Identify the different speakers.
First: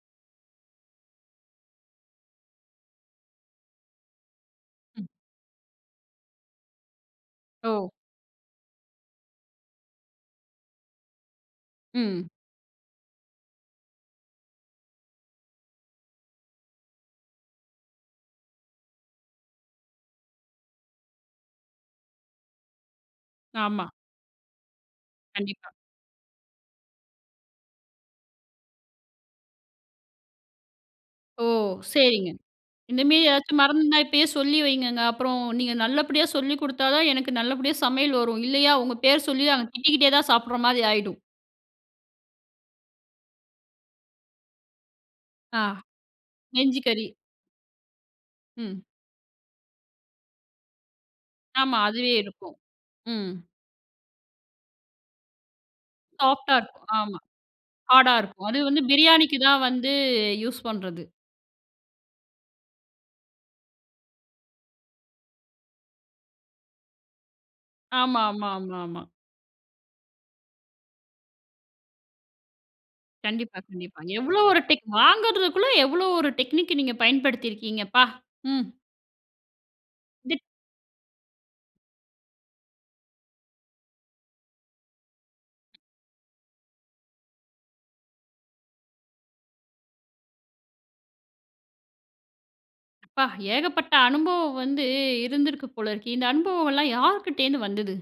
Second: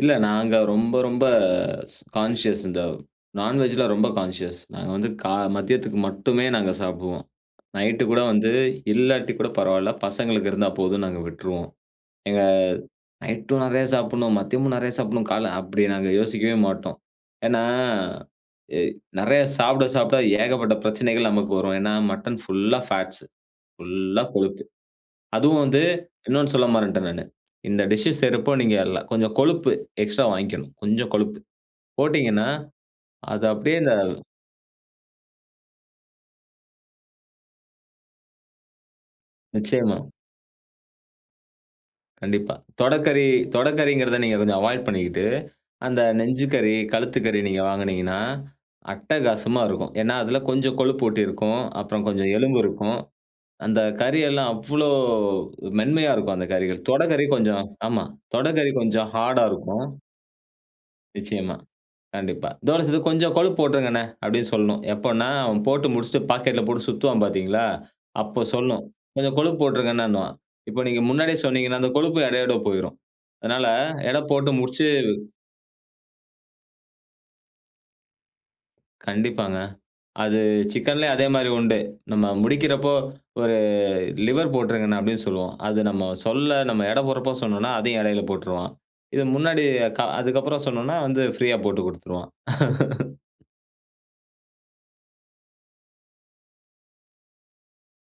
Speaker 1: இல்ல நாங்க ரொம்ப ரொம்ப கான்ஷியஸ் இந்த நான்வெஜ்ஜில ரொம்ப கான்ஷியஸ் நாங்க
Speaker 2: ம்.
Speaker 1: வந்து கா மதியத்துக்கு மட்டுமே நாங்க சாப்பிடுவோம்.
Speaker 2: ஓ.
Speaker 1: நைட்டு கூட வந்து இல்லாட்டி கூட பரவாயில்ல! பசங்களுக்கு இருந்தா போதும் நாங்க விட்ருவோம்.
Speaker 2: ம்.
Speaker 1: எங்க நைட்டும் நெறையா சாப்பிடணும். மதியமும் நெறையா சாப்பிடணும். காலை அப்படி நாங்க யோசிக்கவே மாட்டோம். ஏன்னா எ நெறைய சாப்பிட சாப்பிட ஏகப்பட்ட பிரச்சனைகள் நமக்கு வரும். ஏன்னா மட்டன் ஃபுல்லா ஃபேட்ஸு,
Speaker 2: ஆமா.
Speaker 1: ஃபுல் லா கொழுப்பு அதுவும்
Speaker 2: கண்டிப்பா.
Speaker 1: வந்து இன்னொன்னு சொல்ல மறந்துட்டேன் நான். இந்த டிஷ் செய்யறப்போ நீங்க கொஞ்சம் கொழுப்பு எக்ஸ்ட்ரா வாங்கிக்கணும். கொஞ்சம் கொழுப்பு
Speaker 2: ஓ! சரிங்க
Speaker 1: போட்டீங்கன்னா,
Speaker 2: இந்த மாரி
Speaker 1: அது
Speaker 2: ஏதாச்சும்
Speaker 1: அப்படியே இந்த
Speaker 2: மறந்துனா இப்பயே சொல்லி வைங்கங்க. அப்புறம் நீங்க நல்லபடியா சொல்லிக் குடுத்தா தான் எனக்கு நல்லபடியா சமையல் வரும். இல்லையா? உங்க பேர சொல்லி நாங்க
Speaker 1: நிச்சயமா.
Speaker 2: திட்டிக்கிட்டே தான் சாப்பிடுற மாரி ஆயிடும்.
Speaker 1: கண்டிப்பா, தொடக்கறி தொடக்கறிங்கிறத நீங்க கொஞ்சம் அவாய்ட் பண்ணிகிட்டு
Speaker 2: ஆ
Speaker 1: அந்த நெஞ்சு கறி,
Speaker 2: நெஞ்சு கறி.
Speaker 1: கழுத்து கறி நீங்க வாங்குனீங்கன்னா
Speaker 2: ம்.
Speaker 1: அட்டகாசமா இருக்கும். ஏன்னா, அதில கொஞ்சம் கொழுப்பூட்டி இருக்கும்,
Speaker 2: ஆமா,
Speaker 1: அப்புறம்
Speaker 2: அதுவே
Speaker 1: கொஞ்சம்
Speaker 2: இருக்கும்
Speaker 1: எலும்பு இருக்கும்.
Speaker 2: ம்.
Speaker 1: அந்த கறி எல்லாம் அவ்வளோ மென்மையா இருக்கும். அந்த
Speaker 2: சாஃப்ட் அ
Speaker 1: கறிகள்
Speaker 2: இருக்கும் ஆமா.
Speaker 1: தொடைக்கறி கொஞ்சம் ஆமா,
Speaker 2: ஹார்ட் அ இருக்கும் அது
Speaker 1: தொடைக்கறி
Speaker 2: வந்து
Speaker 1: கொஞ்சம்
Speaker 2: பிரியாணிக்கு
Speaker 1: ஹார்ட் அ
Speaker 2: தான்
Speaker 1: இருக்கும்.
Speaker 2: வந்து யூஸ் பண்றது.
Speaker 1: நிச்சயமா, கண்டிப்பா. இதோட சேர்த்து கொஞ்சம் கொழுப்பு போட்டுருங்கண்ணே, அப்படின்னு சொல்லணும். எப்போன்னா? அவன் போட்டு முடிச்சுட்டு பாக்கெட்ல போட்டு சுத்துவான் பார்த்தீங்களா?
Speaker 2: ஆமா
Speaker 1: அப்போ
Speaker 2: ஆமா ஆமா
Speaker 1: சொல்லணும்.
Speaker 2: ஆமா.
Speaker 1: கொஞ்சம் கொழுப்பு போட்டுருங்க அண்ணேன்னுவான். இப்போ நீங்க முன்னாடியே சொன்னீங்கன்னா, அந்த கொழுப்பு எடையோட போய்டும்.
Speaker 2: கண்டிப்பா
Speaker 1: அதனால
Speaker 2: கண்டிப்பா.
Speaker 1: எடை
Speaker 2: எவ்வளோ
Speaker 1: போட்டு
Speaker 2: ஒரு டெக்
Speaker 1: முடிச்சு
Speaker 2: வாங்குறதுக்குள்ள எவ்வளோ ஒரு டெக்னிக் அ நீங்க பயன்படுத்தியிருக்கீங்கப்பா! ம்.
Speaker 1: கண்டிப்பாங்க.
Speaker 2: இது
Speaker 1: அது சிக்கன்லேயும் அதே மாரி உண்டு. நம்ம முடிக்கிறப்போ ஒரு லிவர் போட்ருங்க அப்படின்னு சொல்லுவோம். அது நம்ம சொல்ல நம்ம எடை போடுறப்போ சொன்னோம்ன்னா, அதையும் எடையில போட்ருவான். இது முன்னாடி க அதுக்கப்புறம் சொன்னோம்ன்னா வந்து ப்ரீயா போட்டுக் குடுத்துருவான்.
Speaker 2: அப்பா! ஏகப்பட்ட அனுபவம் வந்து இருந்திருக்கு போல இருக்கு. இந்த அனுபவம்லாம் யாருகிட்டேருந்து வந்தது?